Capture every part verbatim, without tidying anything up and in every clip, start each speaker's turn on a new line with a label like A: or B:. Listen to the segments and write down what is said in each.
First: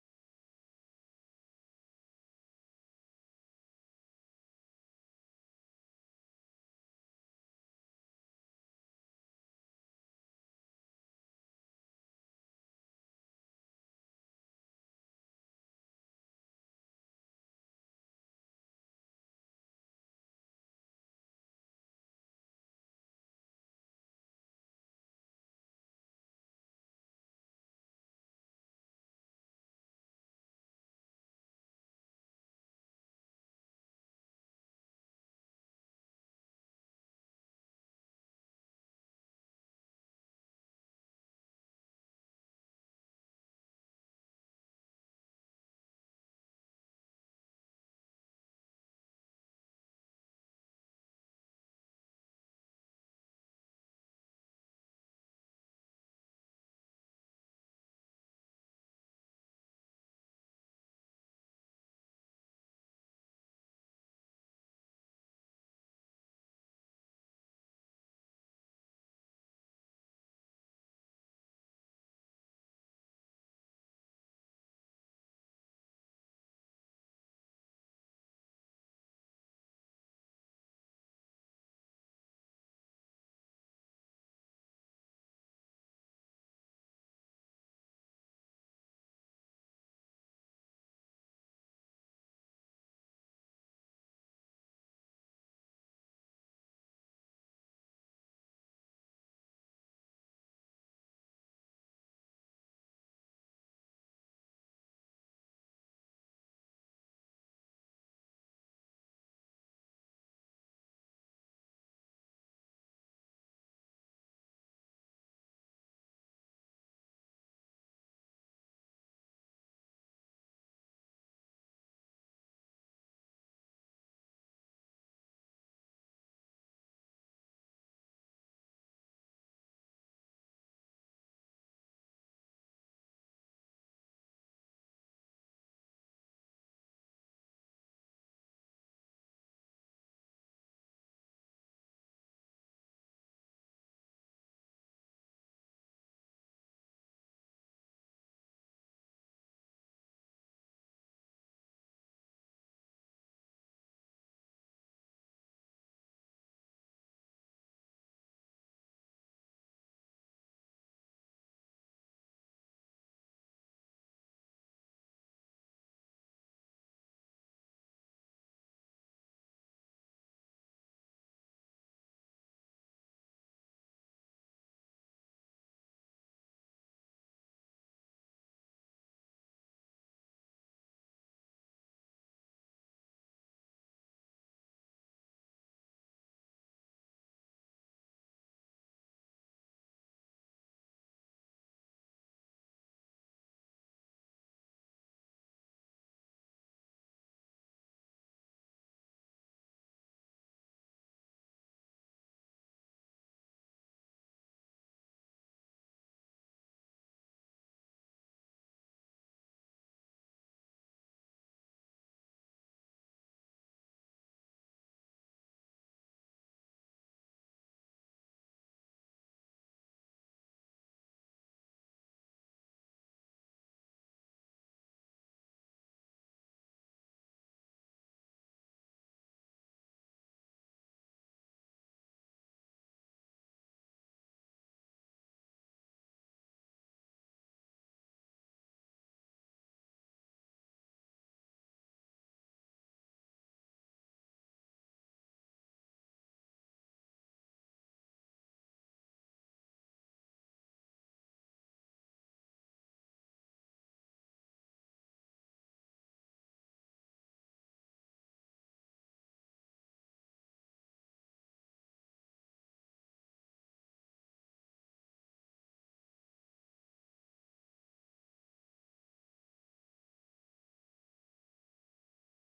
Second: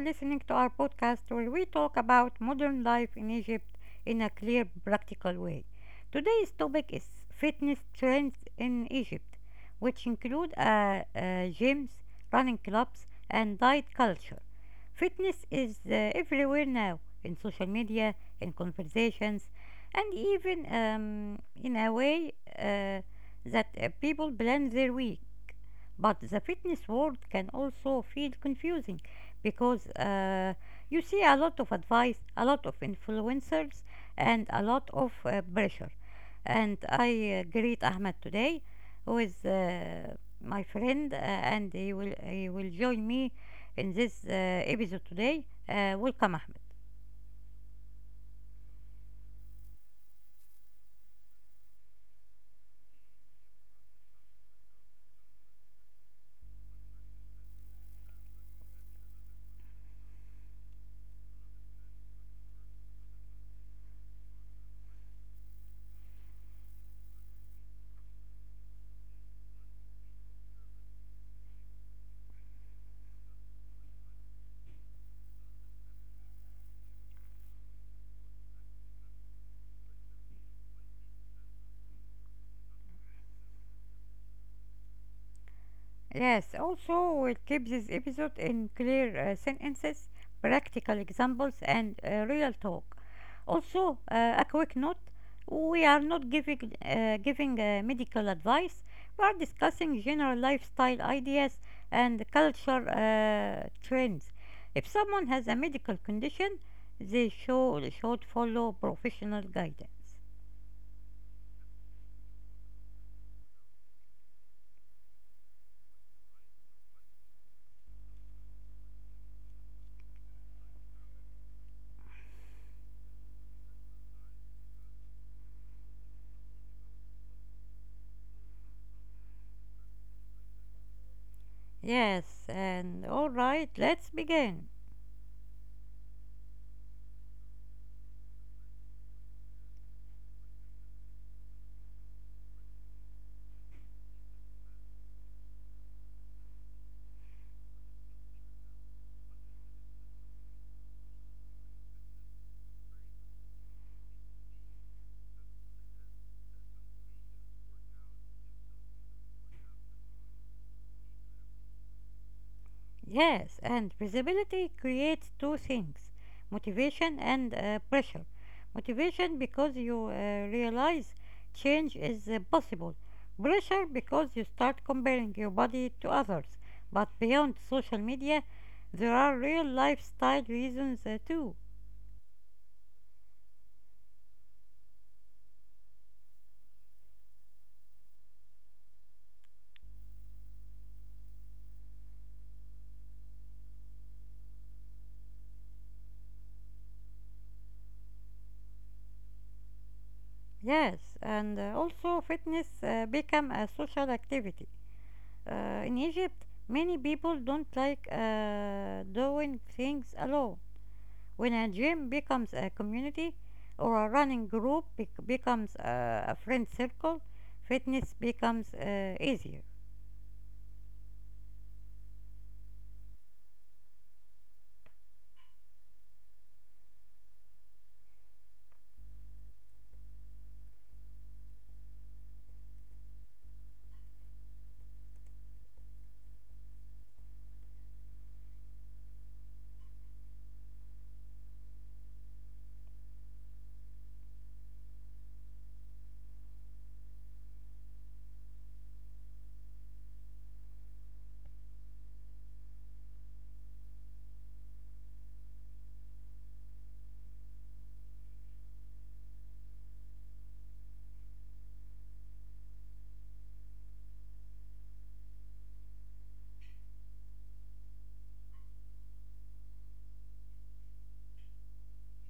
A: listening to our podcast where we talk about modern life in Egypt in a clear, practical way. Today's topic is fitness trends in Egypt, which include uh, uh, gyms, running clubs, and diet culture. Fitness is uh, everywhere now in social media, in conversations, and even um, in a way uh, that uh, people plan their week. But the fitness world can also feel confusing because uh, you see a lot of advice, a lot of influencers, and a lot of uh, pressure. And I uh, greet Ahmed today, who is uh, my friend, uh, and he will he will join me in this uh, episode today. Uh, welcome, Ahmed. Yes, also we'll keep this episode in clear uh, sentences, practical examples, and uh, real talk. Also, uh, a quick note: we are not giving uh, giving uh, medical advice. We are discussing general lifestyle ideas and culture uh, trends. If someone has a medical condition, they should should follow professional guidance. Yes, and all right, let's begin. Yes, and visibility creates two things: motivation and uh, pressure. Motivation because you uh, realize change is uh, possible; pressure because you start comparing your body to others. But beyond social media, there are real lifestyle reasons uh, too. Yes, and uh, also fitness uh, become a social activity. Uh, in Egypt, many people don't like uh, doing things alone. When a gym becomes a community or a running group bec- becomes a, a friend circle, fitness becomes uh, easier.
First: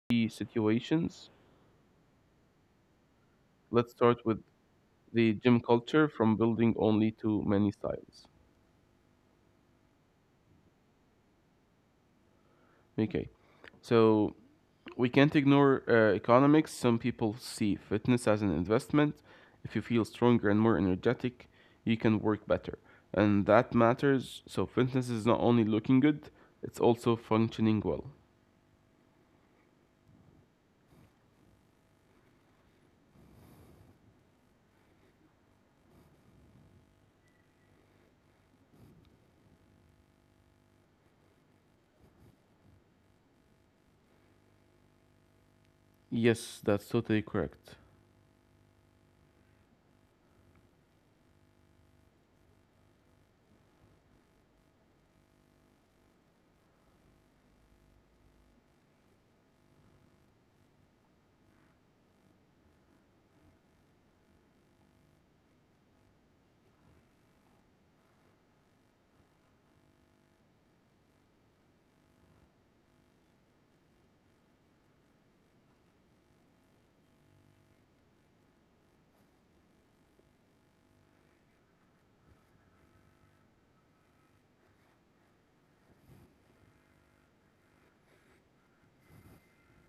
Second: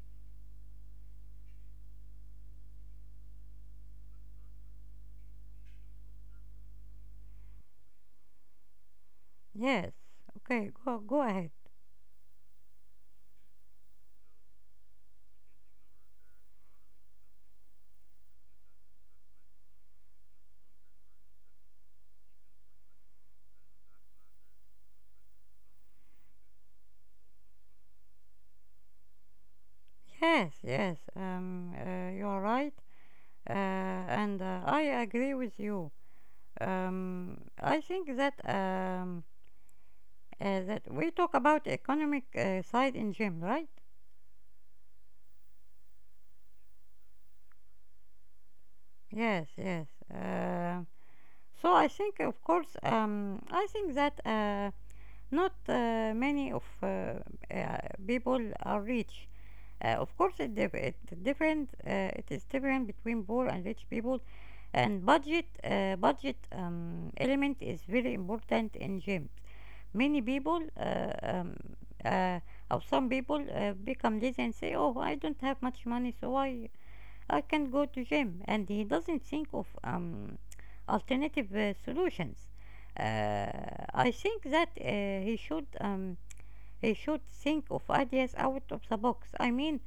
B: Key situations. Let's start with the gym culture from building only to many styles.
A: Yes. Okay. Go go ahead.
B: Okay, so we can't ignore uh, economics. Some people see fitness as an investment. If you feel stronger and more energetic, you can work better. And that matters. So, fitness is not only looking good, it's also functioning well.
A: Yes. Yes. Um. Uh, you are right. Uh, and uh, I agree with you. Um. I think that um. Uh, that we talk about economic uh, side in gym, right?
B: Yes, that's totally correct.
A: Yes. Yes. Uh, so I think, of course, um, I think that uh, not uh, many of uh, uh, people are rich. Uh, of course, it, dep it different. Uh, it is different between poor and rich people, and budget uh, budget um, element is very important in gyms. Many people, uh, um, uh, or some people, uh, become lazy and say, "Oh, I don't have much money, so I I can go to gym," and he doesn't think of um, alternative uh, solutions. Uh, I think that uh, he should um, he should think of ideas out of the box. I mean,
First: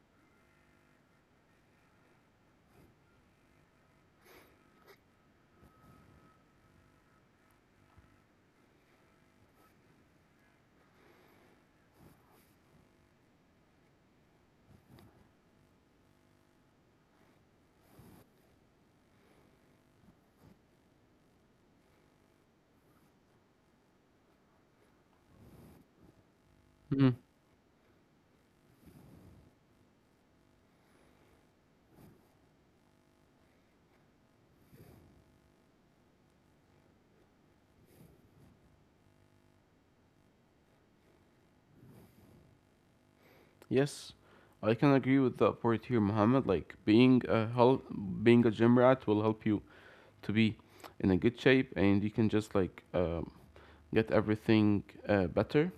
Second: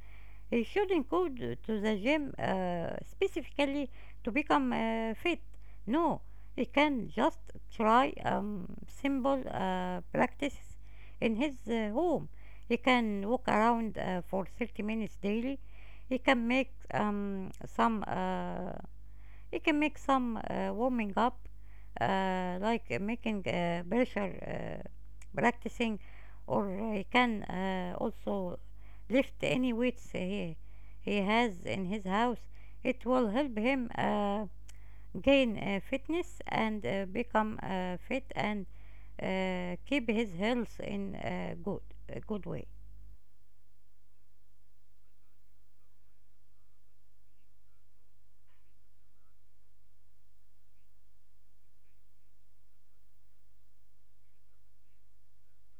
A: he should not go to the gym uh, specifically to become uh, fit. No, he can just try um, simple uh, practices in his uh, home. He can walk around uh, for thirty minutes daily. He can make um, some uh, you can make some uh, warming up, uh, like uh, making uh, pressure uh, practicing, or he can uh, also lift any weights he, he has in his house. It will help him uh, gain uh, fitness and uh, become uh, fit and uh, keep his health in a good, a good way.
B: Yes, I can agree with that part here, Mohammed. Like being a help, being a gym rat will help you to be in a good shape, and you can just like um, get everything uh, better.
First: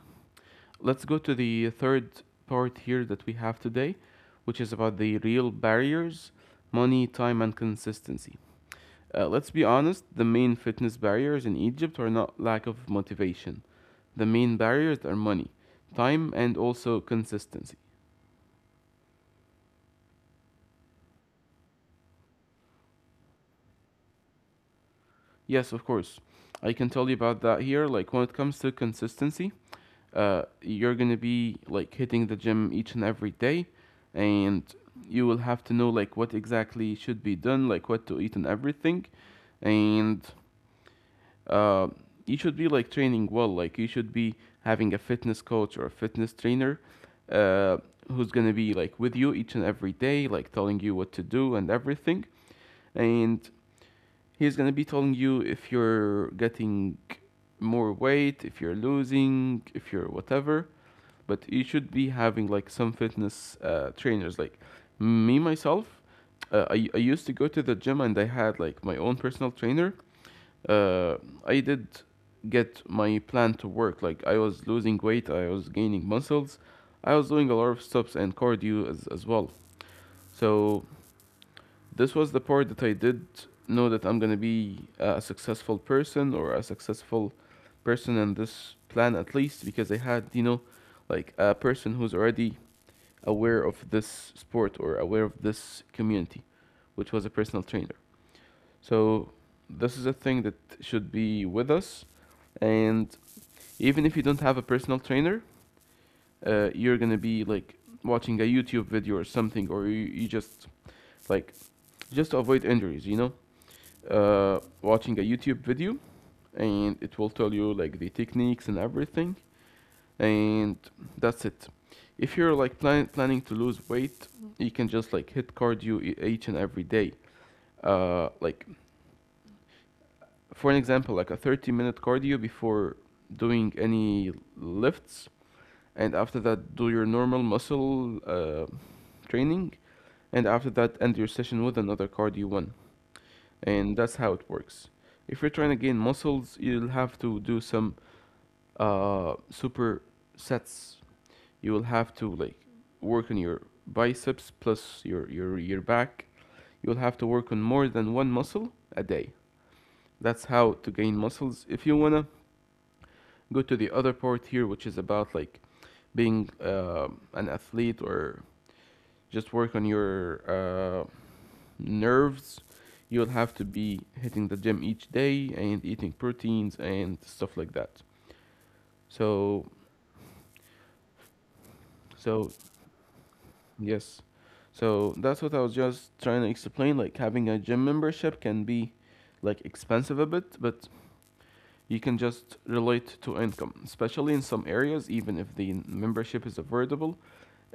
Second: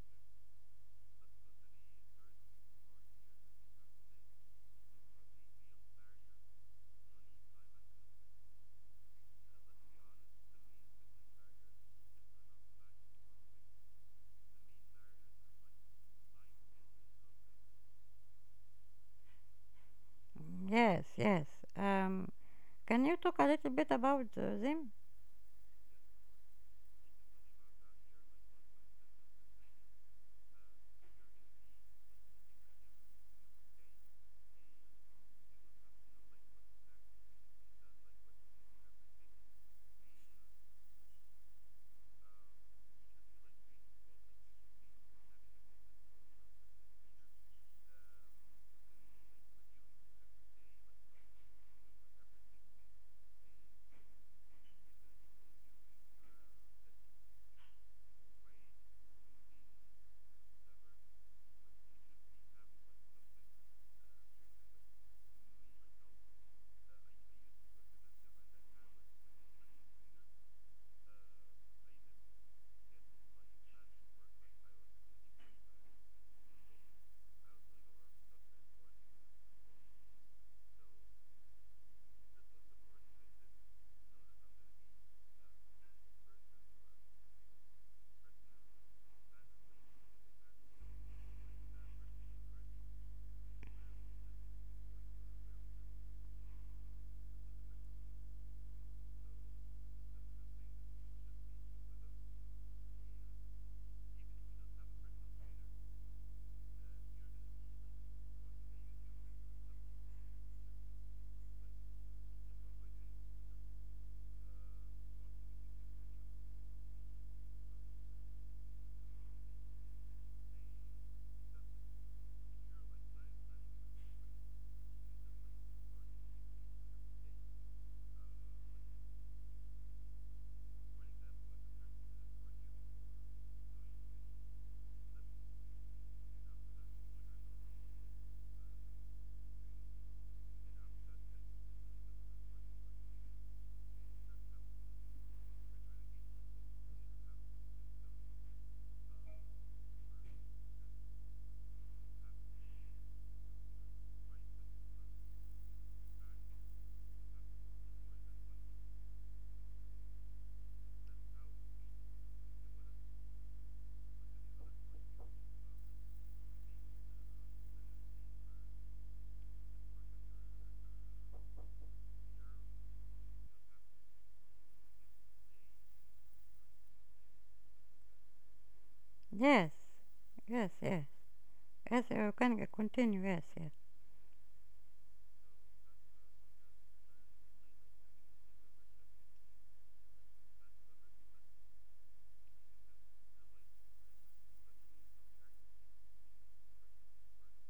B: Let's go to the third part here that we have today, which is about the real barriers: money, time, and consistency. Uh, let's be honest, the main fitness barriers in Egypt are not lack of motivation. The main barriers are money, time, and also consistency.
A: Yes, yes. Um, can you talk a little bit about uh, them?
B: Yes, of course. I can tell you about that here. Like when it comes to consistency, uh, you're gonna be like hitting the gym each and every day, and you will have to know like what exactly should be done, like what to eat and everything, and uh, you should be like training well. Like you should be having a fitness coach or a fitness trainer, uh, who's gonna be like with you each and every day, like telling you what to do and everything. And he's gonna be telling you if you're getting more weight, if you're losing, if you're whatever. But you should be having like some fitness uh, trainers. Like me myself, uh, I I used to go to the gym and I had like my own personal trainer. Uh, I did get my plan to work. Like I was losing weight, I was gaining muscles, I was doing a lot of steps and cardio as as well. So this was the part that I did know that I'm gonna be a successful person or a successful person in this plan at least because I had you know like a person who's already aware of this sport or aware of this community, which was a personal trainer. So this is a thing that should be with us, and even if you don't have a personal trainer, uh, you're gonna be like watching a YouTube video or something, or you, you just like just to avoid injuries, you know, uh, watching a YouTube video, and it will tell you like the techniques and everything, and that's it. If you're like plan- planning to lose weight, you can just like hit cardio e- each and every day. Uh, like for an example, like a thirty minute cardio before doing any lifts, and after that do your normal muscle uh, training, and after that end your session with another cardio one. And that's how it works. If you're trying to gain muscles, you'll have to do some uh, super sets. You will have to like work on your biceps plus your your your back. You'll have to work on more than one muscle a day. That's how to gain muscles. If you want to go to the other part here, which is about like being uh, an athlete or just work on your uh, nerves, you'll have to be hitting the gym each day and eating proteins and stuff like that. So,
A: Yes, yes, yes. Yes, you're
B: so
A: continue. Yes, yes,
B: yes, so that's what I was just trying to explain. Like having a gym membership can be like expensive a bit, but you can just relate to income, especially in some areas, even if the membership is affordable.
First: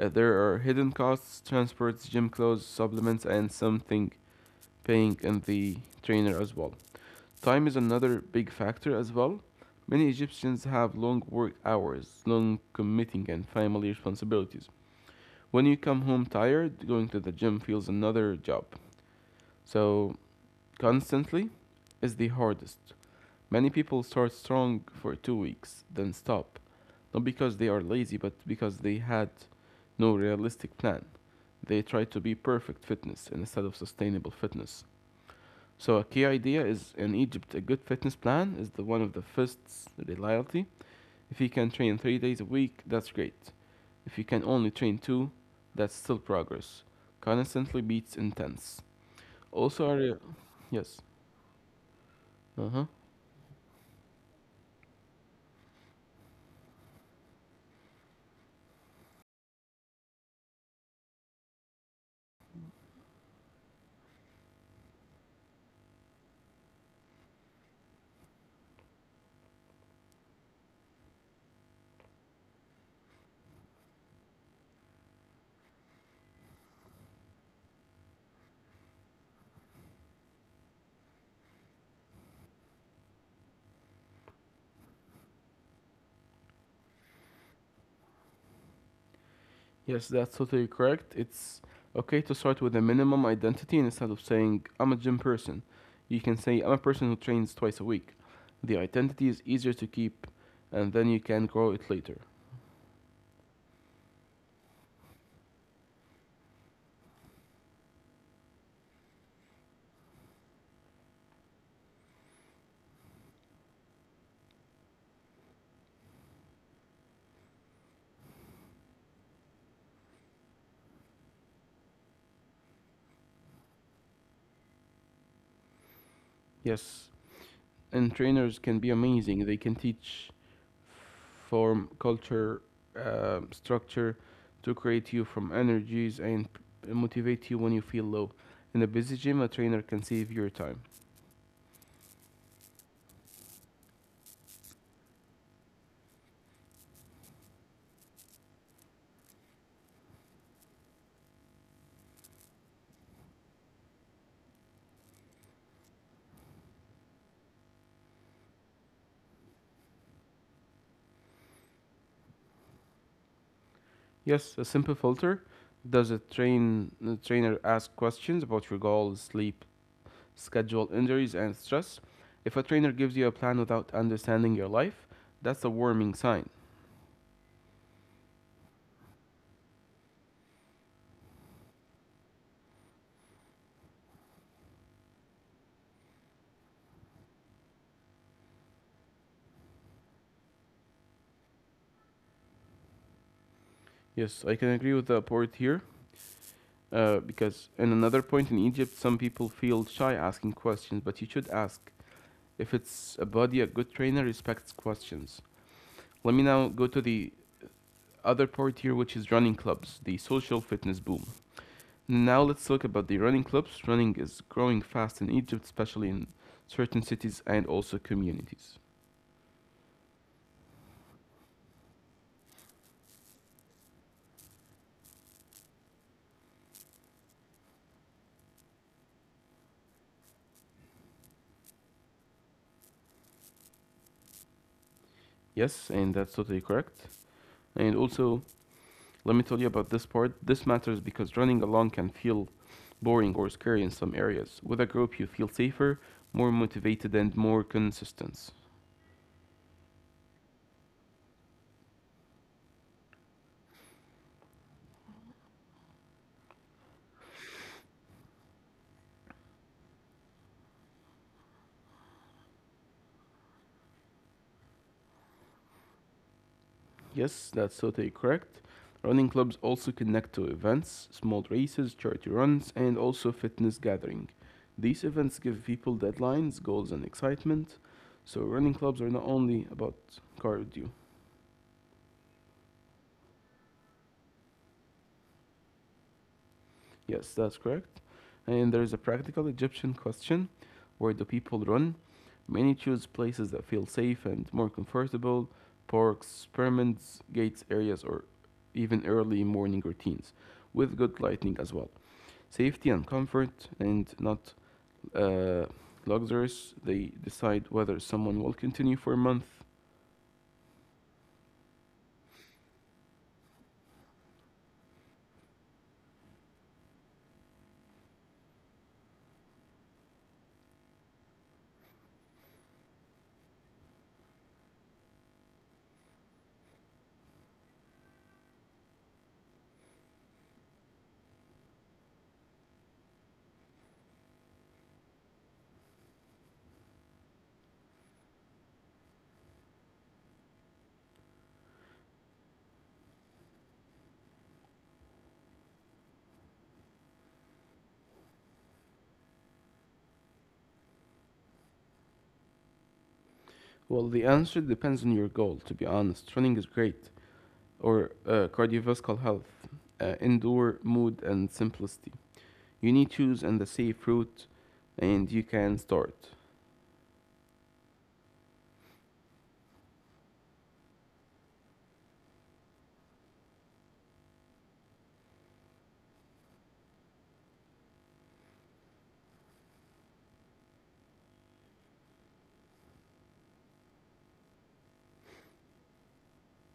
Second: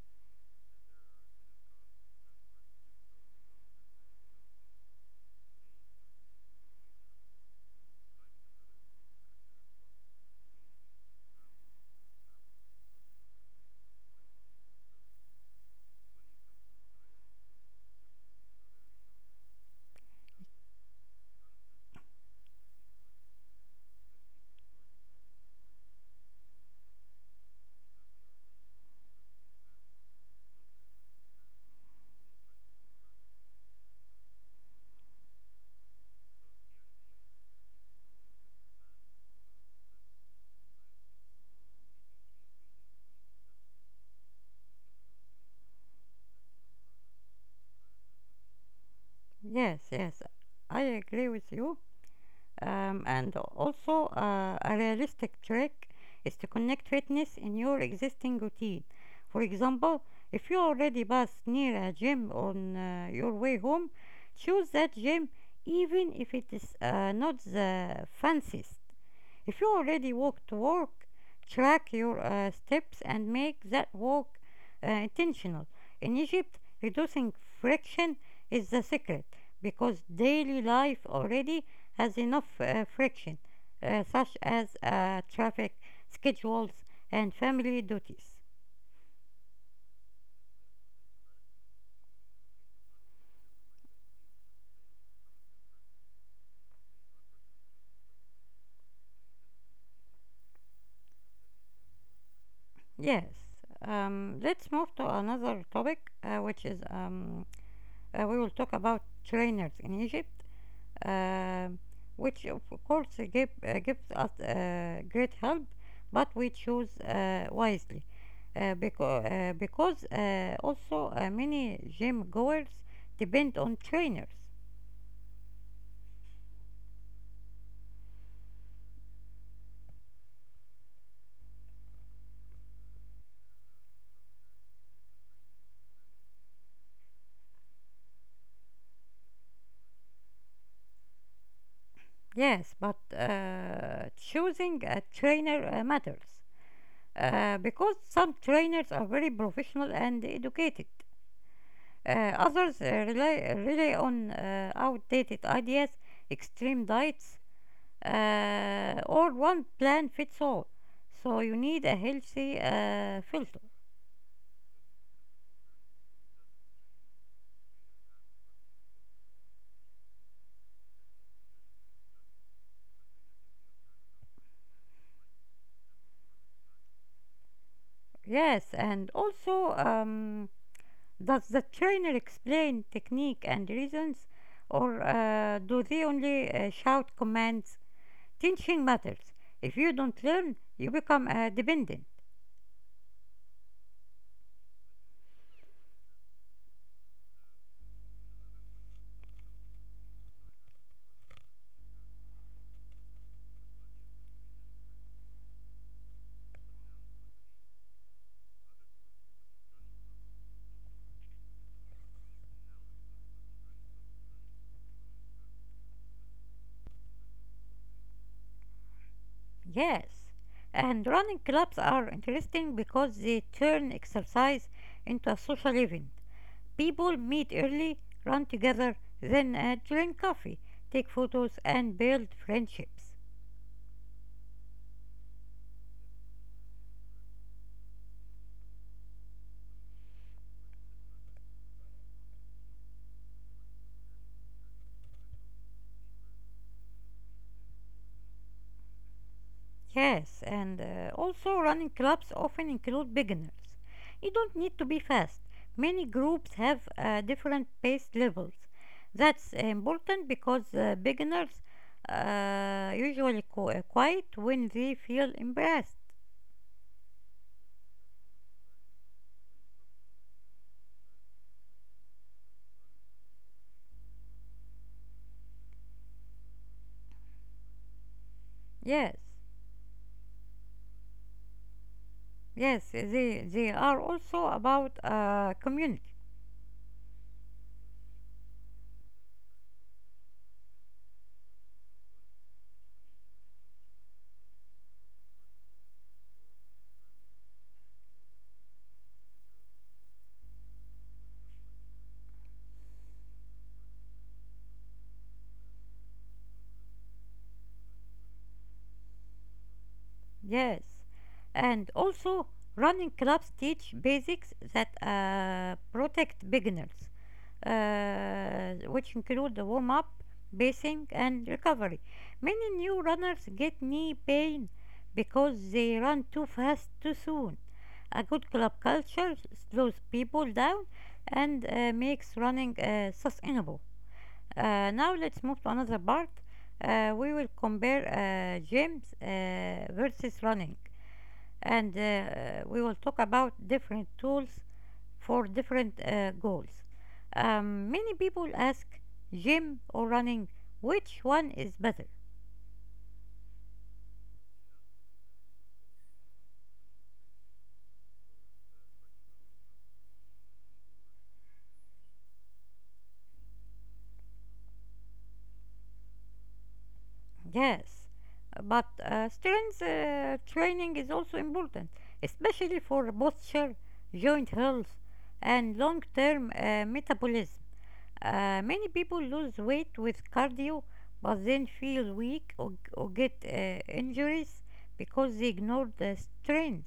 B: Uh, there are hidden costs, transports, gym clothes, supplements, and something paying in the trainer as well. Time is another big factor as well. Many Egyptians have long work hours, long commuting, and family responsibilities. When you come home tired, going to the gym feels another job. So, constantly is the hardest. Many people start strong for two weeks, then stop, not because they are lazy, but because they had no realistic plan. They try to be perfect fitness instead of sustainable fitness. So a key idea is in Egypt, a good fitness plan is the one of the first reliability. If you can train three days a week, that's great. If you can only train two, that's still progress. Constantly beats intense.
A: yes,
B: Also, a re-
A: yes. I
B: yes,
A: agree with you.
B: uh huh.
A: Um, and also, uh, a realistic trick is to connect fitness in your existing routine. For example, if you already pass near a gym on uh, your way home, choose that gym even if it is uh, not the fanciest. If you already walk to work, track your uh, steps and make that walk uh, intentional. In Egypt, reducing friction is the secret because daily life already has enough uh, friction, uh, such as uh, traffic, schedules, and family duties.
B: Yes, that's totally correct. It's okay to start with a minimum identity instead of saying, I'm a gym person. You can say, I'm a person who trains twice a week. The identity is easier to keep, and then you can grow it later.
A: Yes. Um, let's move to another topic, uh, which is um, uh, we will talk about trainers in Egypt, um, which of course give, uh, gives us uh, great help, but we choose uh, wisely uh, because, uh, because uh, also uh, many gym goers depend on trainers.
B: Yes, and trainers can be amazing. They can teach form, culture, um, structure to create you from energies and p- motivate you when you feel low. In a busy gym, a trainer can save your time.
A: Yes, but uh, choosing a trainer uh, matters uh, because some trainers are very professional and educated. Uh, others uh, rely, rely on uh, outdated ideas, extreme diets, uh, or one plan fits all. So you need a healthy uh, filter.
B: Yes, a simple filter. Does a train a trainer ask questions about your goals, sleep, schedule, injuries, and stress? If a trainer gives you a plan without understanding your life, that's a warning sign.
A: Yes, and also, um, does the trainer explain technique and reasons, or uh, do they only uh, shout commands? Teaching matters. If you don't learn, you become uh, dependent.
B: Yes, I can agree with the poet here. Uh, because in another point in Egypt, some people feel shy asking questions, but you should ask. If it's a body, a good trainer respects questions. Let me now go to the other part here, which is running clubs, the social fitness boom. Now let's talk about the running clubs. Running is growing fast in Egypt, especially in certain cities and also communities.
A: Yes, and running clubs are interesting because they turn exercise into a social event. People meet early, run together, then uh, drink coffee, take photos, and build friendships.
B: Yes, and that's totally correct. And also, let me tell you about this part. This matters because running alone can feel boring or scary in some areas. With a group, you feel safer, more motivated, and more consistent.
A: Yes, and uh, also running clubs often include beginners. You don't need to be fast. Many groups have uh, different pace levels. That's important because uh, beginners uh, usually qu- uh, quiet when they feel embarrassed.
B: Yes, that's totally correct. Running clubs also connect to events, small races, charity runs, and also fitness gathering. These events give people deadlines, goals, and excitement. So running clubs
A: Yes,
B: are not only about cardio.
A: yes, they, they are also about uh, community.
B: Yes, that's correct. And there is a practical Egyptian question: where do people run? Many choose places that feel safe and more comfortable, parks, pyramids, gates areas, or even early morning routines, with good lighting as well. Safety and comfort and not uh, luxurious, they decide whether someone will continue for a month?
A: Yes, and also running clubs teach basics that uh, protect beginners, uh, which include the warm up, pacing, and recovery. Many new runners get knee pain because they run too fast too soon. A good club culture slows people down and uh, makes running uh, sustainable. Uh, now let's move to another part. Uh, we will compare uh, gyms uh, versus running, and uh, we will talk about different tools for different uh, goals. Um, many people ask, gym or running, which one is better?
B: Well, the answer depends on your goal, to be honest. Running is great, or uh, cardiovascular health, uh, indoor mood, and simplicity. You need to choose and the safe route, and you can start.
A: Yes, but uh, strength uh, training is also important, especially for posture, joint health, and long-term uh, metabolism. Uh, many people lose weight with cardio but then feel weak or, or get uh, injuries because they ignore the strength.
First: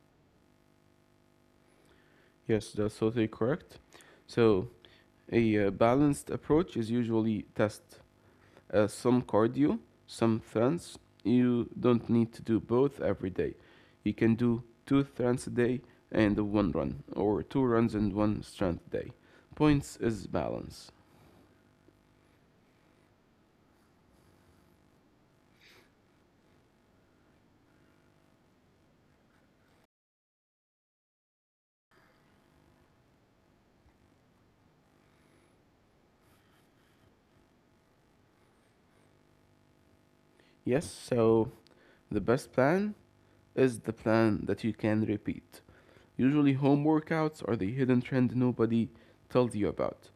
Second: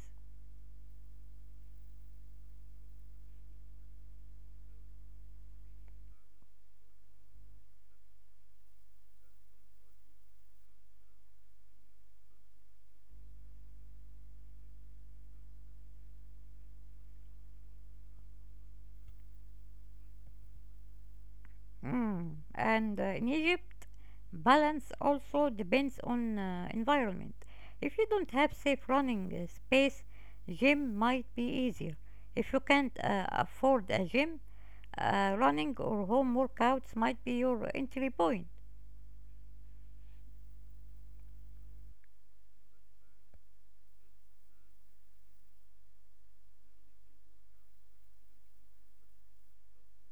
B: Yes, that's totally correct. So, a uh, balanced approach is usually test uh, some cardio, some runs. You don't need to do both every day. You can do two runs a day and one run, or two runs and one strength day. Points is balance.
A: Mm. And uh, in Egypt, balance also depends on uh, environment. If you don't have safe running uh, space, gym might be easier. If you can't uh, afford a gym, uh, running or home workouts might be your entry point.
B: Yes, so the best plan is the plan that you can repeat. Usually, home workouts are the hidden trend nobody tells you about.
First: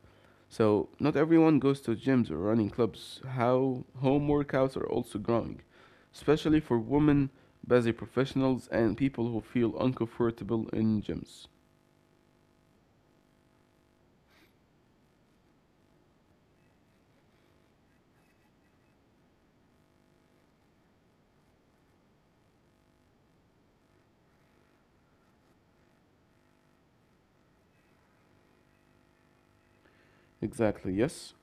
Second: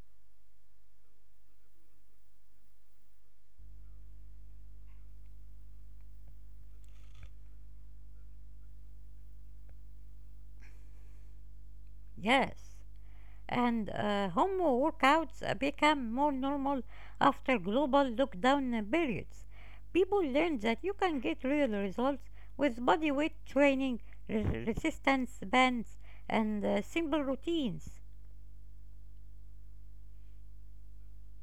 B: So not everyone goes to gyms or running clubs. How home workouts are also growing, especially for women, busy professionals, and people who feel uncomfortable in gyms.
A: Yes. and uh, Home workouts become more normal after global lockdown periods. People learned that you can get real results with bodyweight training, re- resistance bands, and uh, simple routines.
B: Exactly, yes.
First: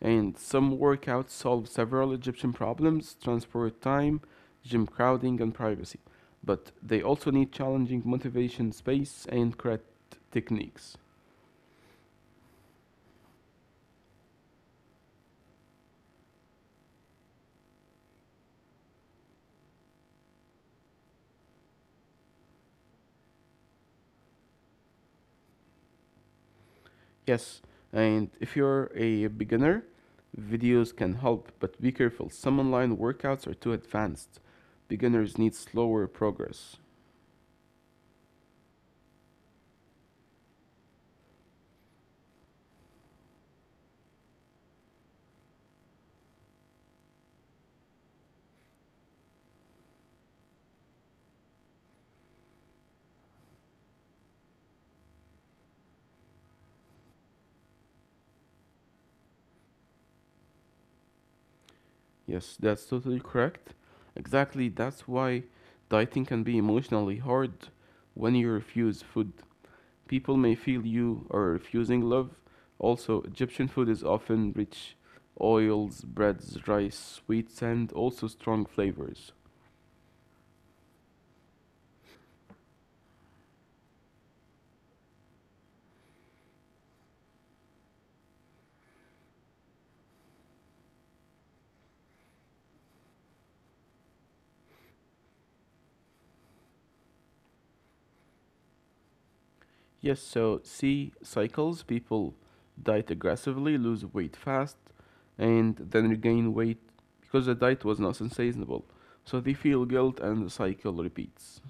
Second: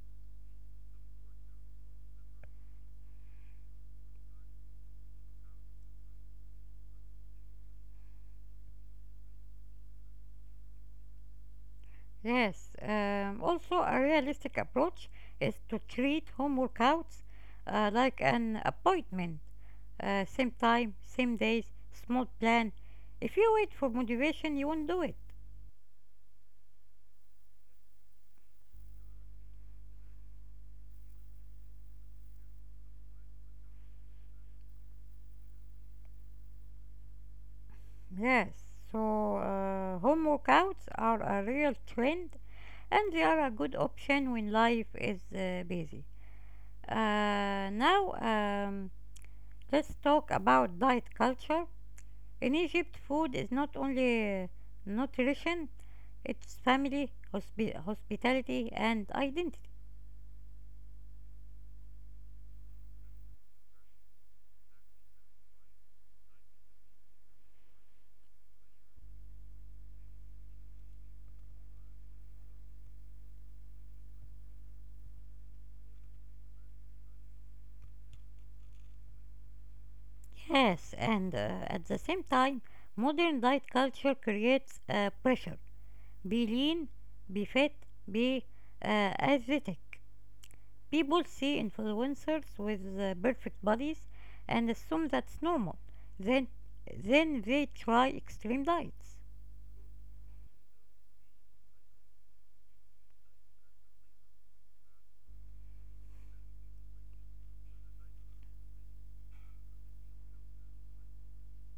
B: And some workouts solve several Egyptian problems transport time, gym crowding, and privacy. But they also need challenging motivation, space, and correct techniques.
A: Yes, um, also a realistic approach is to treat home workouts uh, like an appointment. Uh, same time, same days, small plan. If you wait for motivation, you won't do it.
B: Yes, and if you're a beginner, videos can help, but be careful. Some online workouts are too advanced. Beginners need slower progress.
A: Yes, so uh, home workouts are a real trend and they are a good option when life is uh, busy. Uh, now, um, let's talk about diet culture. In Egypt, food is not only uh, nutrition, it's family, hospi- hospitality, and identity.
B: Yes, that's totally correct. Exactly, that's why dieting can be emotionally hard when you refuse food. People may feel you are refusing love. Also, Egyptian food is often rich oils, breads, rice, sweets, and also strong flavors.
A: Yes, and uh, at the same time, modern diet culture creates uh, pressure. Be lean, be fit, be uh, athletic. People see influencers with uh, perfect bodies and assume that's normal. Then, then they try extreme diets.
B: Yes, so see cycles. People diet aggressively, lose weight fast, and then regain weight because the diet was not sustainable. So they feel guilt and the cycle repeats.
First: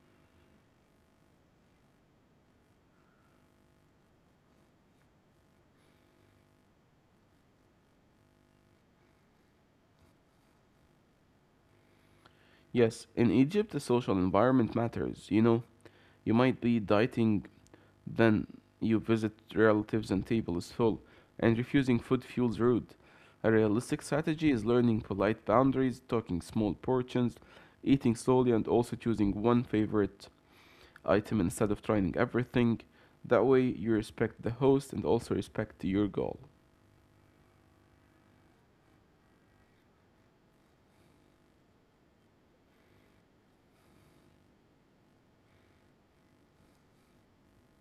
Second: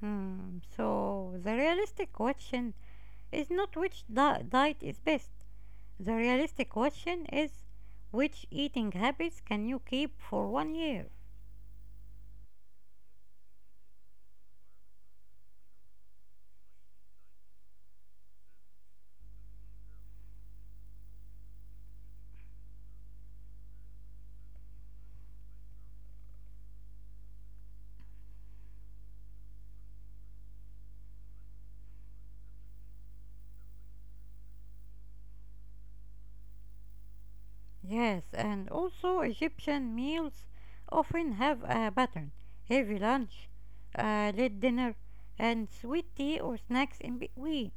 A: Hmm, so the realistic question is not which di- diet is best. The realistic question is, which eating habits can you keep for one year?
B: Yes, in Egypt, the social environment matters. You know, you might be dieting, then you visit relatives and table is full, and refusing food feels rude. A realistic strategy is learning polite boundaries, talking small portions, eating slowly, and also choosing one favorite item instead of trying everything. That way, you respect the host and also respect your goal.
A: Yes, and also Egyptian meals often have a pattern: heavy lunch, uh, late dinner, and sweet tea or snacks in between.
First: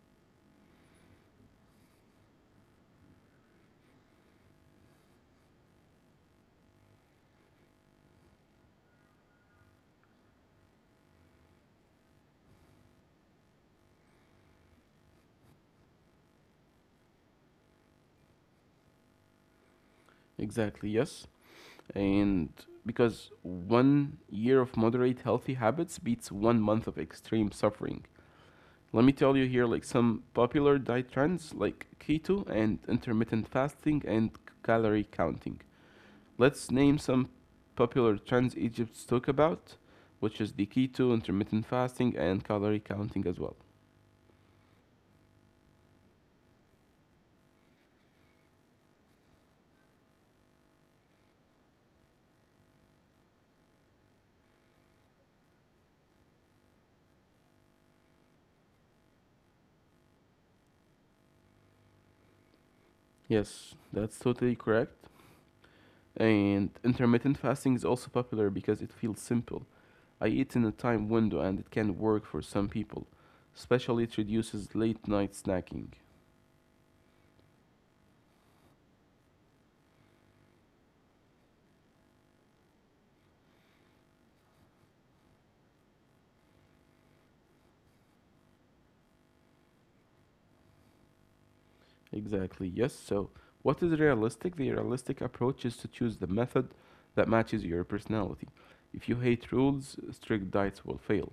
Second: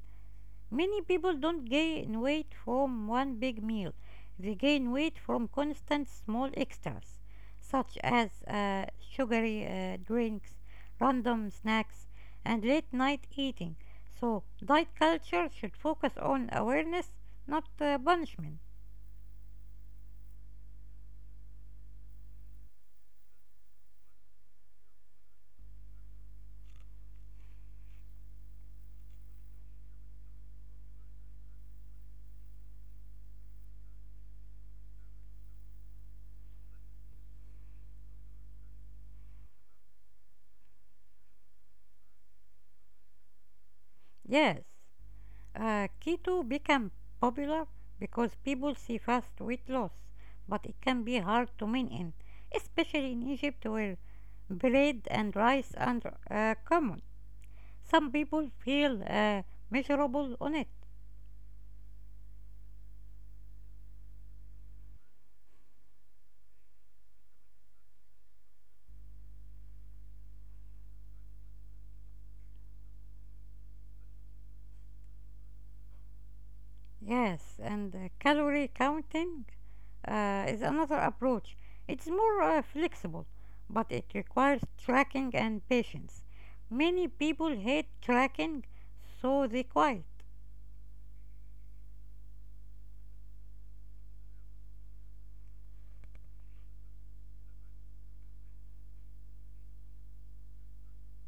A: Many people don't gain weight from one big meal. They gain weight from constant small extras, such as uh, sugary uh, drinks, random snacks, and late night eating. So, diet culture should focus on awareness, not uh, punishment.
B: Exactly, yes. And because one year of moderate healthy habits beats one month of extreme suffering. Let me tell you here like some popular diet trends like keto and intermittent fasting and calorie counting. Let's name some popular trends Egypt's talk about, which is the keto, intermittent fasting, and calorie counting as well.
A: Yes. Uh, keto became popular because people see fast weight loss, but it can be hard to maintain, especially in Egypt where bread and rice are uh, common. Some people feel uh, miserable on it.
B: Yes, that's totally correct. And intermittent fasting is also popular because it feels simple. I eat in a time window and it can work for some people, especially it reduces late night snacking.
A: Yes, and uh, calorie counting uh, is another approach. It's more uh, flexible, but it requires tracking and patience. Many people hate tracking, so they quit.
B: Exactly, yes. So, what is realistic? The realistic approach is to choose the method that matches your personality. If you hate rules, strict diets will fail.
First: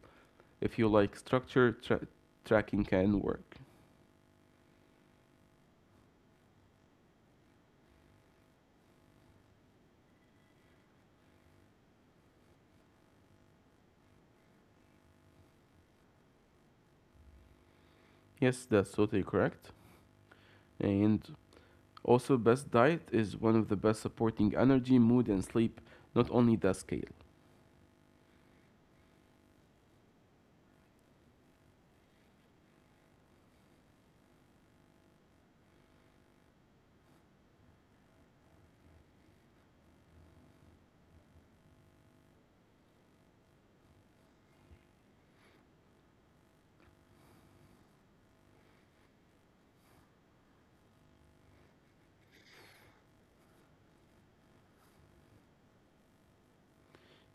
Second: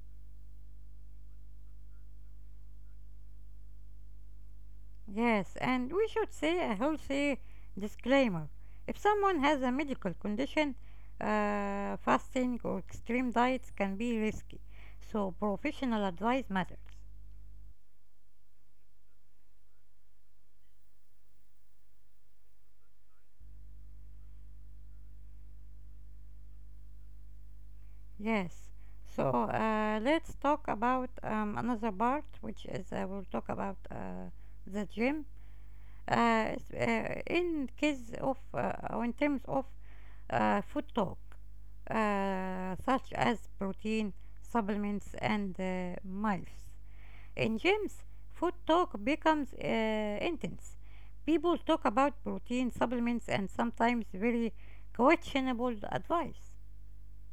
B: If you like structure, tra- tracking can work.
A: Yes, and we should say a healthy disclaimer. If someone has a medical condition, uh, fasting or extreme diets can be risky, so professional advice matters.
B: Yes, that's totally correct. And also, best diet is one of the best supporting energy, mood, and sleep, not only the scale.
A: Yes, so uh, let's talk about um, another part, which is uh, we'll talk about uh, the gym. Uh, s- uh, in case of uh, or in terms of uh, food talk, uh, such as protein, supplements, and uh, miles. In gyms, food talk becomes uh, intense. People talk about protein supplements and sometimes very questionable advice.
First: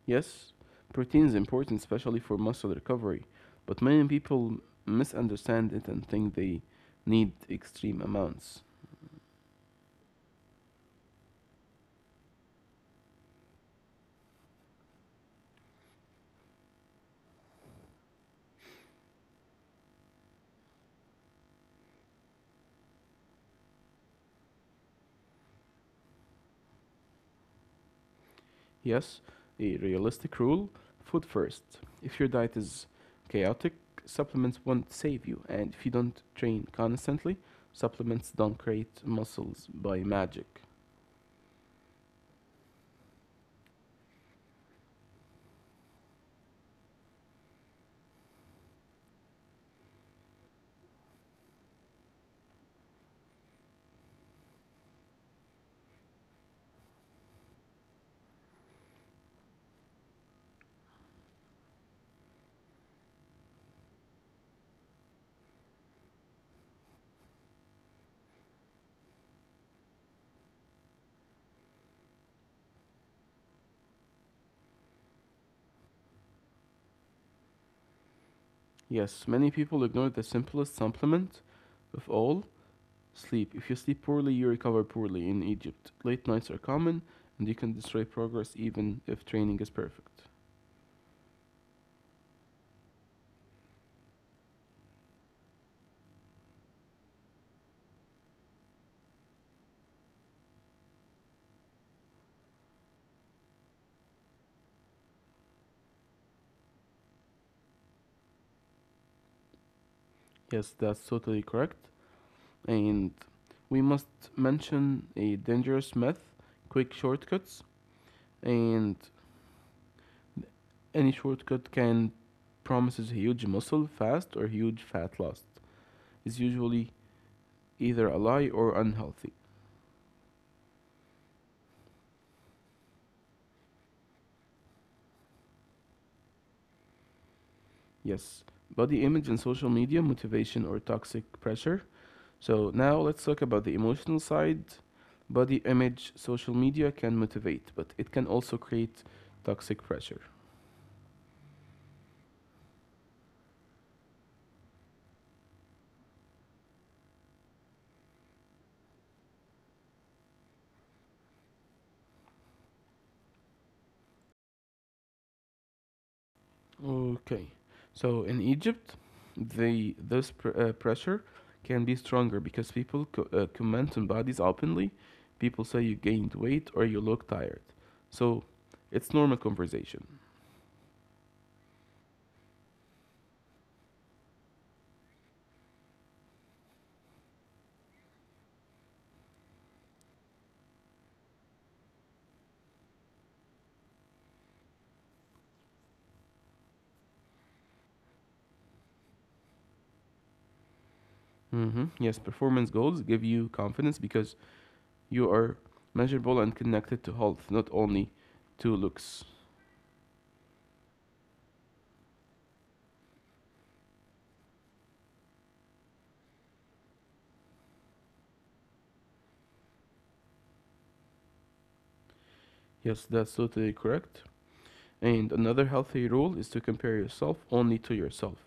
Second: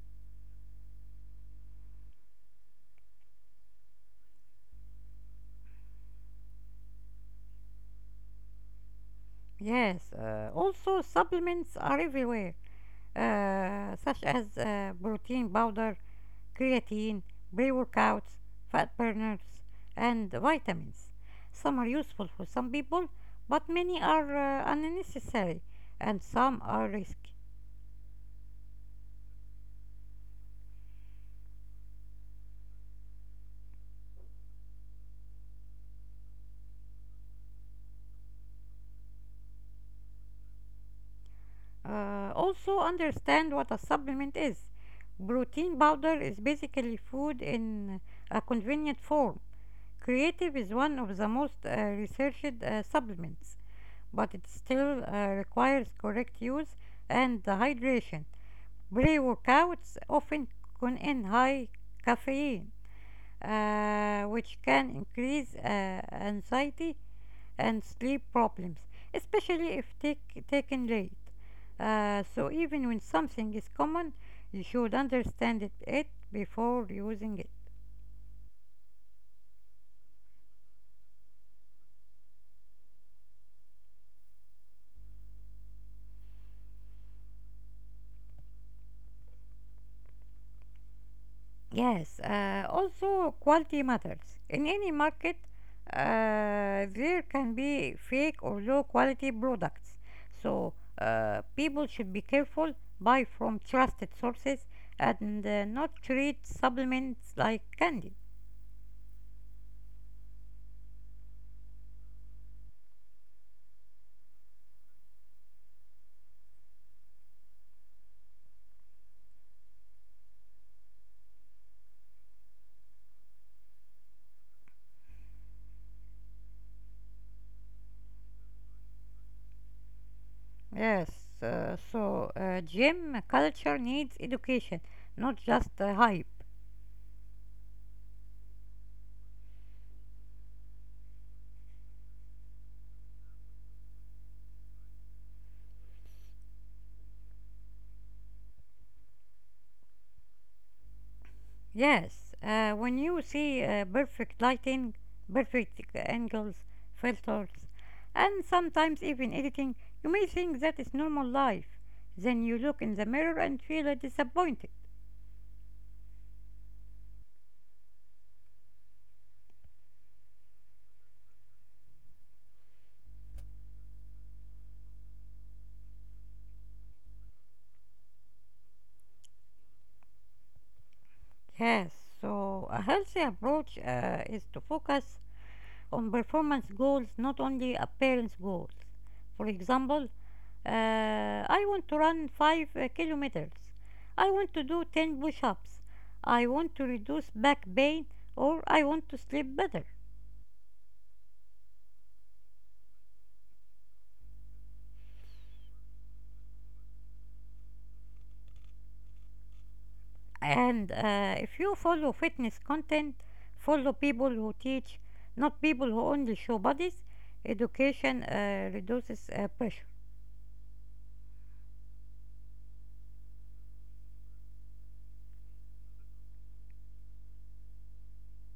B: Yes, protein is important, especially for muscle recovery, but many people misunderstand it and think they need extreme amounts.
A: Yes, uh, also supplements are everywhere, uh, such as uh, protein powder, creatine, pre-workouts, fat burners, and vitamins. Some are useful for some people, but many are uh, unnecessary and some are risky.
B: Yes, a realistic rule food first. If your diet is chaotic, supplements won't save you, and if you don't train constantly, supplements don't create muscles by magic.
A: Uh, also, understand what a supplement is. Protein powder is basically food in a convenient form. Creatine is one of the most uh, researched uh, supplements, but it still uh, requires correct use and hydration. Pre-workouts often contain high caffeine, uh, which can increase uh, anxiety and sleep problems, especially if take, taken late. Uh, so even when something is common, you should understand it, it before using it.
B: Yes, many people ignore the simplest supplement of all: sleep. If you sleep poorly, you recover poorly. In Egypt, late nights are common, and you can destroy progress even if training is perfect.
A: Yes, uh, also quality matters. In any market, uh, there can be fake or low quality products. So, uh, people should be careful, buy from trusted sources, and uh, not treat supplements like candy.
B: Yes, that's totally correct. And we must mention a dangerous myth: quick shortcuts. And any shortcut can promises huge muscle fast or huge fat loss. Is usually either a lie or unhealthy.
A: Yes, uh, so uh, gym culture needs education, not just uh, hype.
B: Yes, body image and social media, motivation or toxic pressure. So now let's talk about the emotional side. Body image, social media can motivate, but it can also create toxic pressure.
A: Yes, uh, when you see uh, perfect lighting, perfect uh, angles, filters, and sometimes even editing, you may think that is normal life. Then you look in the mirror and feel uh, disappointed.
B: Okay. So in Egypt, the this pr- uh, pressure can be stronger because people co- uh, comment on bodies openly. People say you gained weight or you look tired. So it's normal conversation.
A: Yes, so a healthy approach uh, is to focus on performance goals, not only appearance goals. For example, uh, I want to run five uh, kilometers. I want to do ten push ups. I want to reduce back pain or I want to sleep better.
B: hmm Yes, performance goals give you confidence because you are measurable and connected to health, not only to looks.
A: And uh, if you follow fitness content, follow people who teach, not people who only show bodies, education uh, reduces uh, pressure.
B: Yes, that's totally correct. And another healthy rule is to compare yourself only to yourself.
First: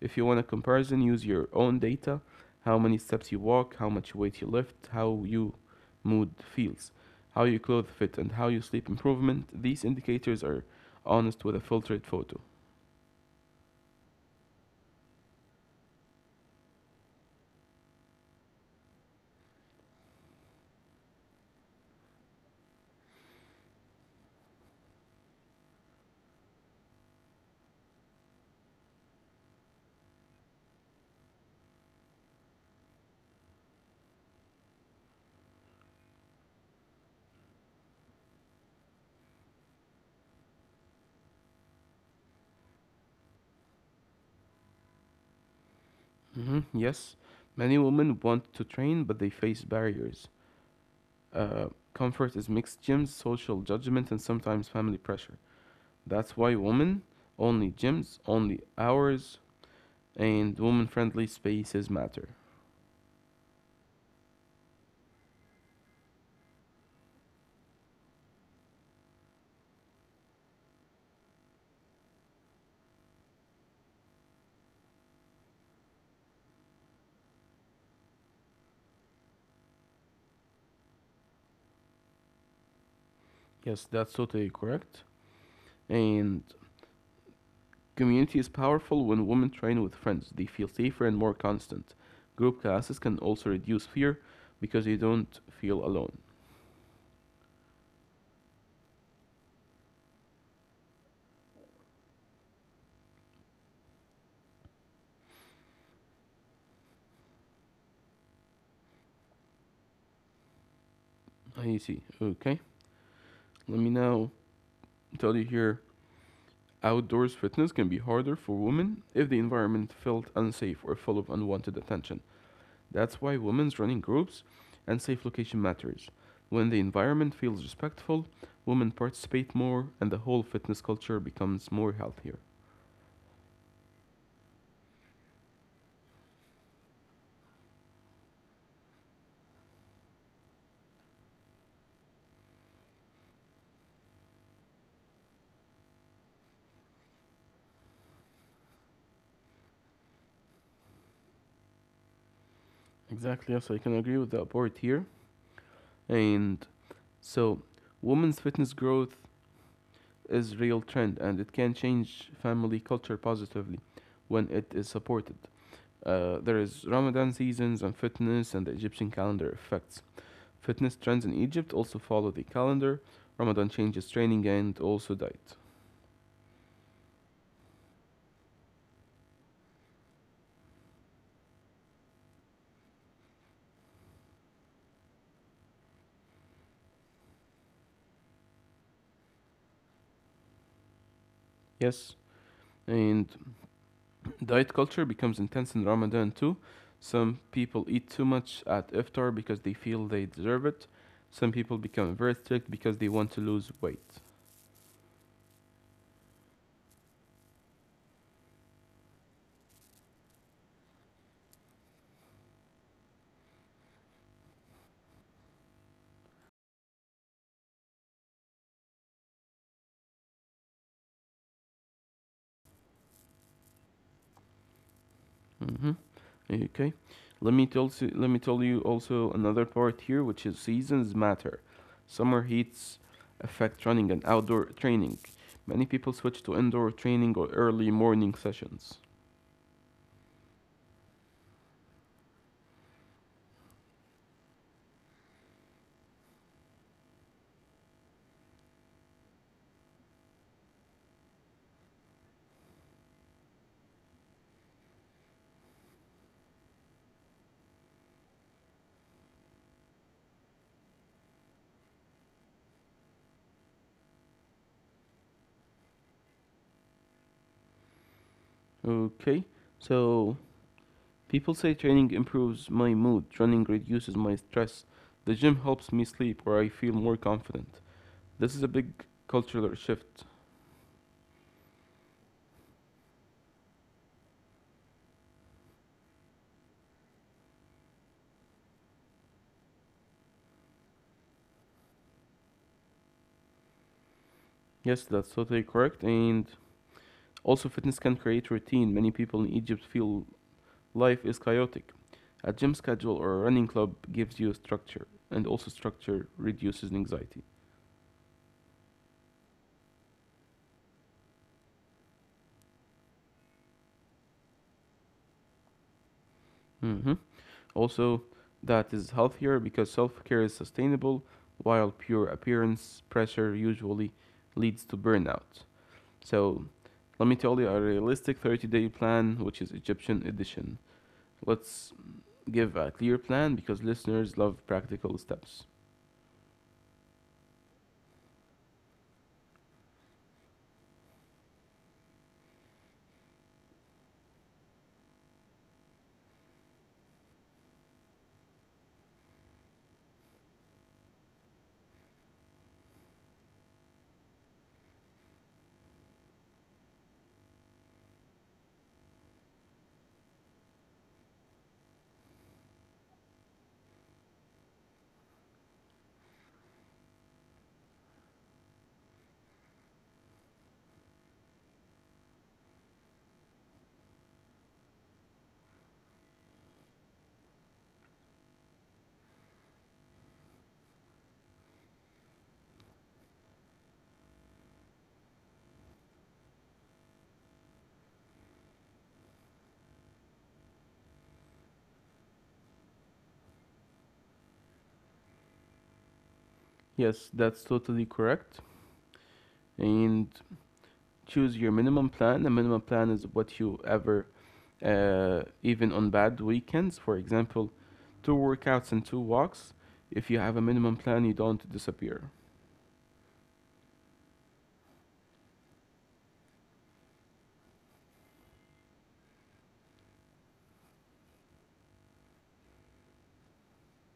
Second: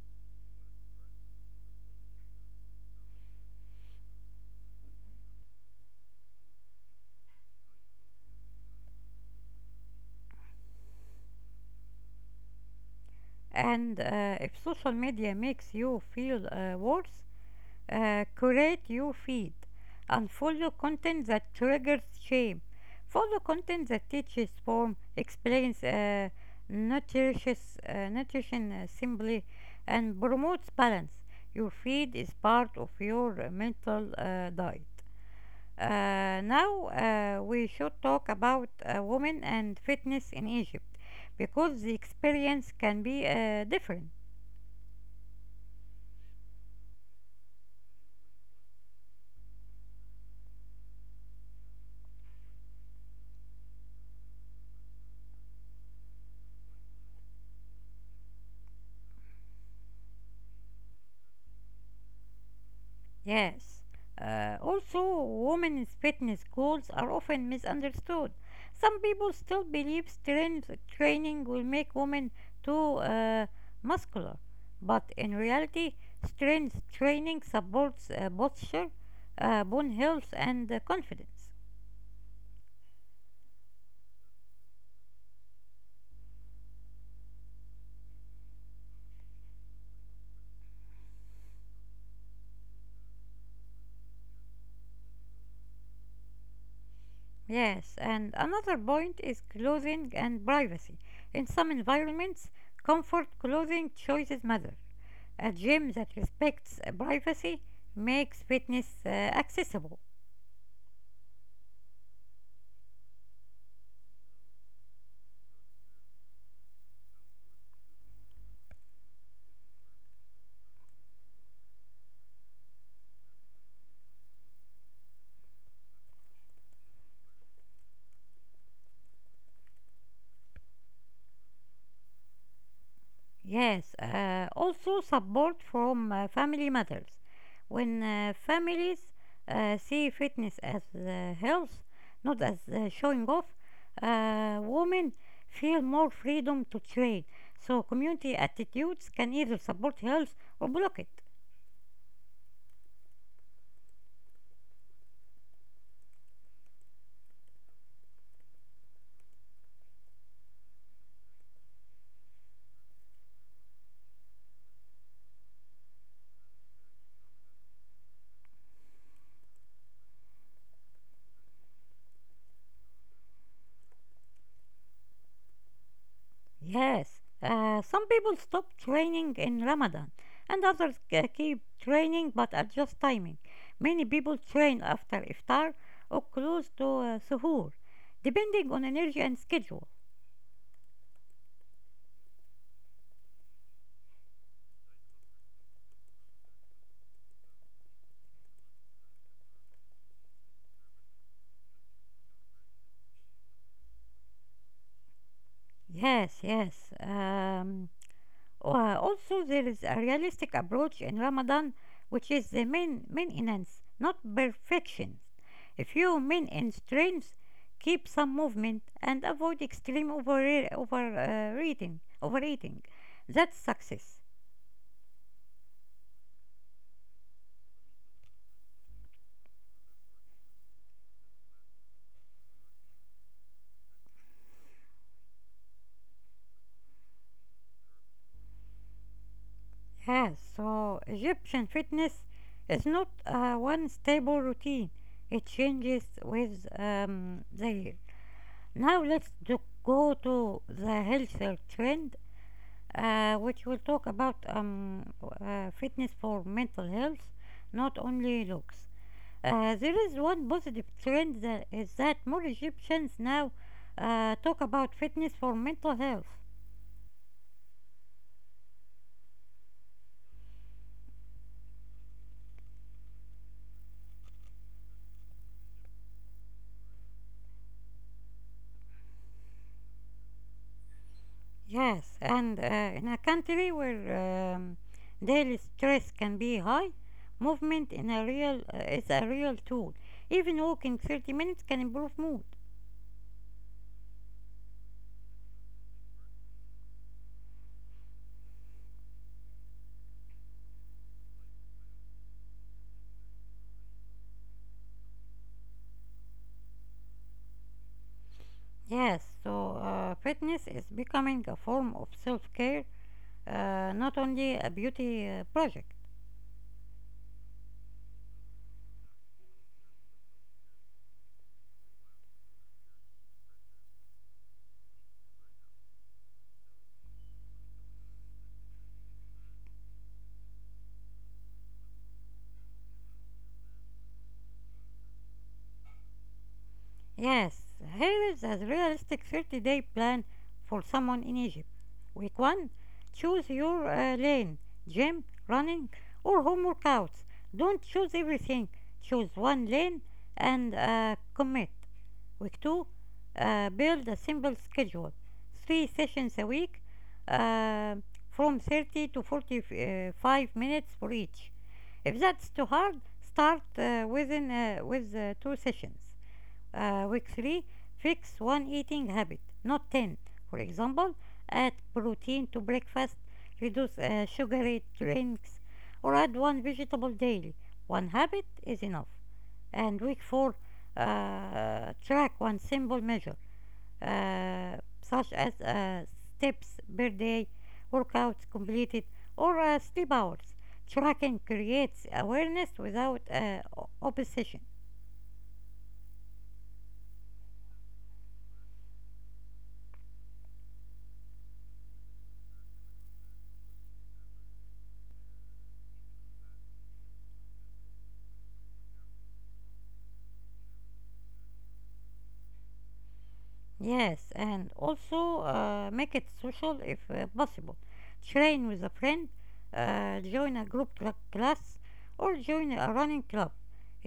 B: If you want a comparison, use your own data: how many steps you walk, how much weight you lift, how you mood feels, how your clothes fit, and how you sleep improvement. These indicators are honest with a filtered photo.
A: And uh, if social media makes you feel uh, worse, Uh, curate your feed. Unfollow content that triggers shame. Follow content that teaches, form, explains, uh, nourishes, uh, nutrition uh, simply, and promotes balance. Your feed is part of your uh, mental uh, diet. Uh, now uh, we should talk about uh, women and fitness in Egypt because the experience can be uh, different.
B: hmm Yes, many women want to train, but they face barriers. Uh, Comfort is mixed gyms, social judgment, and sometimes family pressure. That's why women only gyms, only hours, and women friendly spaces matter.
A: Yes. Uh, also, women's fitness goals are often misunderstood. Some people still believe strength training will make women too uh, muscular, but in reality, strength training supports uh, posture, uh, bone health, and uh, confidence.
B: Yes, that's totally correct. And community is powerful when women train with friends. They feel safer and more constant. Group classes can also reduce fear because you don't feel alone.
A: Yes, and another point is clothing and privacy. In some environments, comfort clothing choices matter. A gym that respects uh, privacy makes fitness uh, accessible.
B: I see. Okay. Let me now tell you here: outdoors fitness can be harder for women if the environment felt unsafe or full of unwanted attention. That's why women's running groups and safe location matters. When the environment feels respectful, women participate more and the whole fitness culture becomes more healthier.
A: Yes, uh, also support from uh, family matters. When uh, families uh, see fitness as uh, health, not as uh, showing off, uh, women feel more freedom to train. So, community attitudes can either support health or block it.
B: Exactly, yes, I can agree with that part here. And so, women's fitness growth is real trend and it can change family culture positively when it is supported. Uh, there is Ramadan seasons and fitness and the Egyptian calendar effects. Fitness trends in Egypt also follow the calendar. Ramadan changes training and also diet.
A: Yes, uh, some people stop training in Ramadan and others uh, keep training but adjust timing. Many people train after iftar or close to uh, suhoor, depending on energy and schedule.
B: Yes, and diet culture becomes intense in Ramadan too. Some people eat too much at iftar because they feel they deserve it. Some people become very strict because they want to lose weight.
A: Yes, yes. Um, Oh, Uh, also, there is a realistic approach in Ramadan, which is the main maintenance, not perfection. A few maintenance streams keep some movement and avoid extreme over, over uh, overeating. That's success.
B: hmm Okay, let me tell s- let me tell you also another part here, which is seasons matter. Summer heats affect running and outdoor training. Many people switch to indoor training or early morning sessions.
A: Yes, so Egyptian fitness is not uh, one stable routine. It changes with um, the year. Now let's do, go to the healthier trend uh, which will talk about um, uh, fitness for mental health, not only looks. Uh, there is one positive trend that is that more Egyptians now uh, talk about fitness for mental health.
B: Okay, so people say training improves my mood, running reduces my stress, the gym helps me sleep or I feel more confident. This is a big cultural shift.
A: Yes, and uh, in a country where um, daily stress can be high, movement in a real uh, is a real tool. Even walking thirty minutes can improve mood.
B: Yes, that's totally correct. And also, fitness can create routine. Many people in Egypt feel life is chaotic. A gym schedule or a running club gives you structure, and also, structure reduces anxiety.
A: Yes, so uh, fitness is becoming a form of self care, uh, not only a beauty uh, project.
B: hmm Also, that is healthier because self care is sustainable, while pure appearance pressure usually leads to burnout. So let me tell you a realistic thirty day plan, which is Egyptian edition. Let's give a clear plan because listeners love practical steps.
A: Yes, here is a realistic thirty day plan for someone in Egypt. Week one, choose your uh, lane, gym, running, or home workouts. Don't choose everything, choose one lane and uh, commit. Week two, uh, build a simple schedule, three sessions a week, uh, from thirty to forty-five minutes for each. If that's too hard, start uh, within uh, with uh, two sessions. Uh, week three, fix one eating habit, not ten. For example, add protein to breakfast, reduce uh, sugary drinks, or add one vegetable daily. One habit is enough. And week four, uh, track one simple measure uh, such as uh, steps per day, workouts completed, or uh, sleep hours. Tracking creates awareness without uh, opposition.
B: Yes, that's totally correct. And choose your minimum plan. The minimum plan is what you ever, uh, even on bad weekends, for example, two workouts and two walks. If you have a minimum plan, you don't disappear.
A: Yes, and also uh, make it social if uh, possible. Train with a friend, uh, join a group cl- class, or join a running club.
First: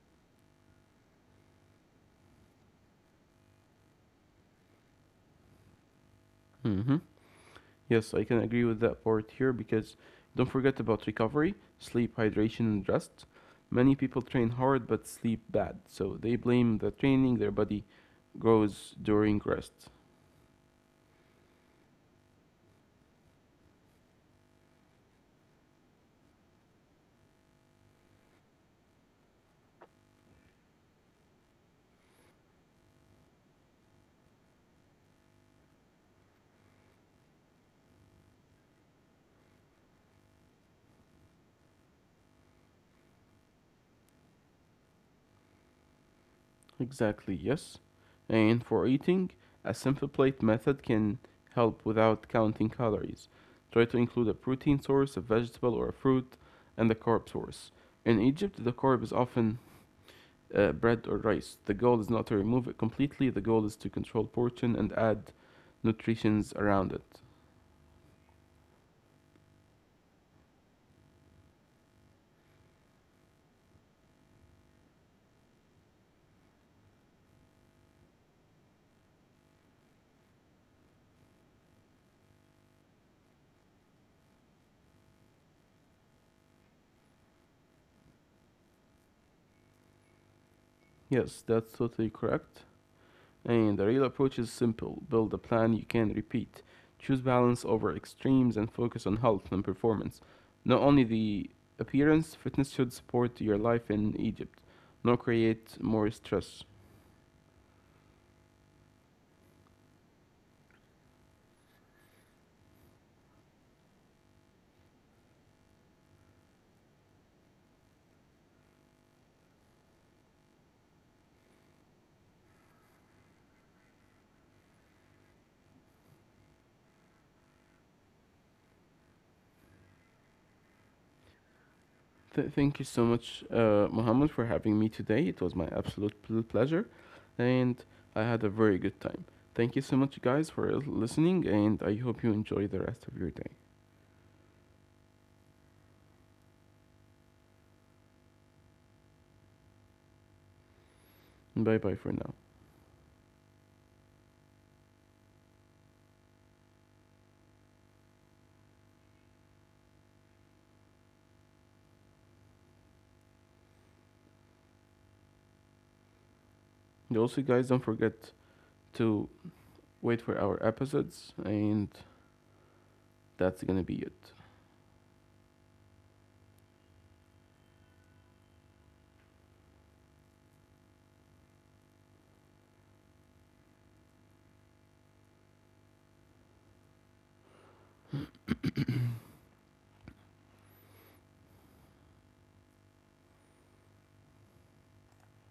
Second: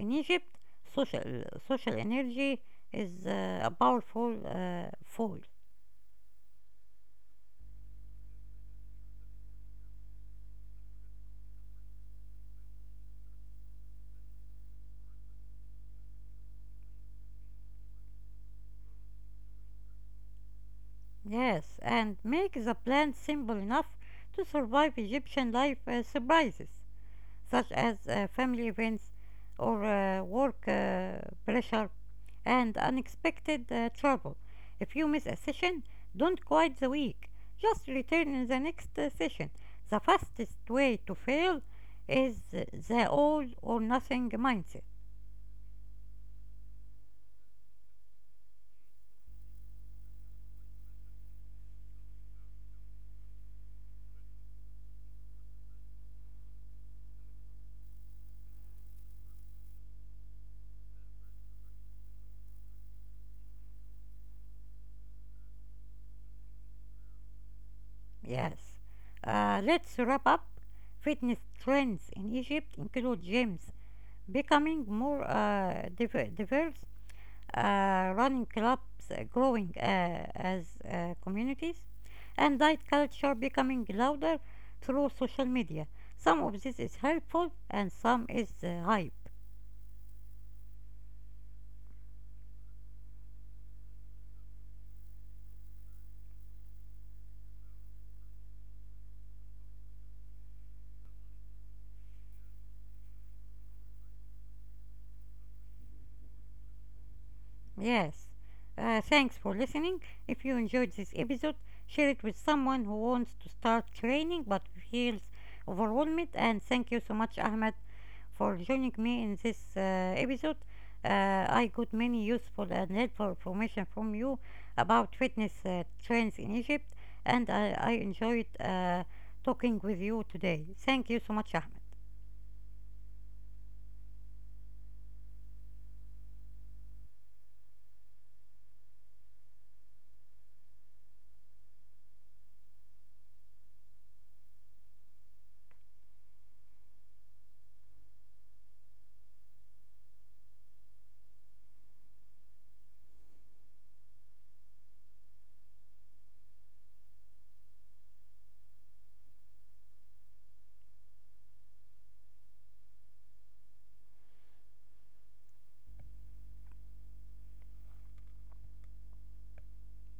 A: In Egypt, social social energy is uh, a powerful uh, force.
B: Mm-hmm. Yes, I can agree with that part here because don't forget about recovery, sleep, hydration, and rest. Many people train hard but sleep bad, so they blame the training their body grows during rest.
A: Yes, and make the plant simple enough to survive Egyptian life uh, surprises, such as uh, family events or uh, work uh, pressure and unexpected uh, trouble. If you miss a session, don't quit the week. Just return in the next uh, session. The fastest way to fail is uh, the all or nothing mindset.
B: Exactly, yes. And for eating, a simple plate method can help without counting calories. Try to include a protein source, a vegetable or a fruit, and a carb source. In Egypt, the carb is often uh, bread or rice. The goal is not to remove it completely. The goal is to control portion and add nutrients around it.
A: Yes. Uh, let's wrap up. Fitness trends in Egypt include gyms becoming more uh, diver- diverse, uh, running clubs uh, growing uh, as uh, communities, and diet culture becoming louder through social media. Some of this is helpful and some is uh, hype.
B: Yes, that's totally correct. And the real approach is simple: build a plan you can repeat, choose balance over extremes, and focus on health and performance. Not only the appearance, fitness should support your life in Egypt, not create more stress.
A: Yes. Uh, thanks for listening. If you enjoyed this episode, share it with someone who wants to start training but feels overwhelmed. And thank you so much, Ahmed, for joining me in this uh, episode. Uh, I got many useful and helpful information from you about fitness uh, trends in Egypt, and I, I enjoyed uh, talking with you today. Thank you so much, Ahmed.
B: Th- thank you so much, uh, Mohammed, for having me today. It was my absolute pl- pleasure, and I had a very good time. Thank you so much, guys, for listening, and I hope you enjoy the rest of your day. Bye bye for now. And also, guys, don't forget to wait for our episodes, and that's gonna be it.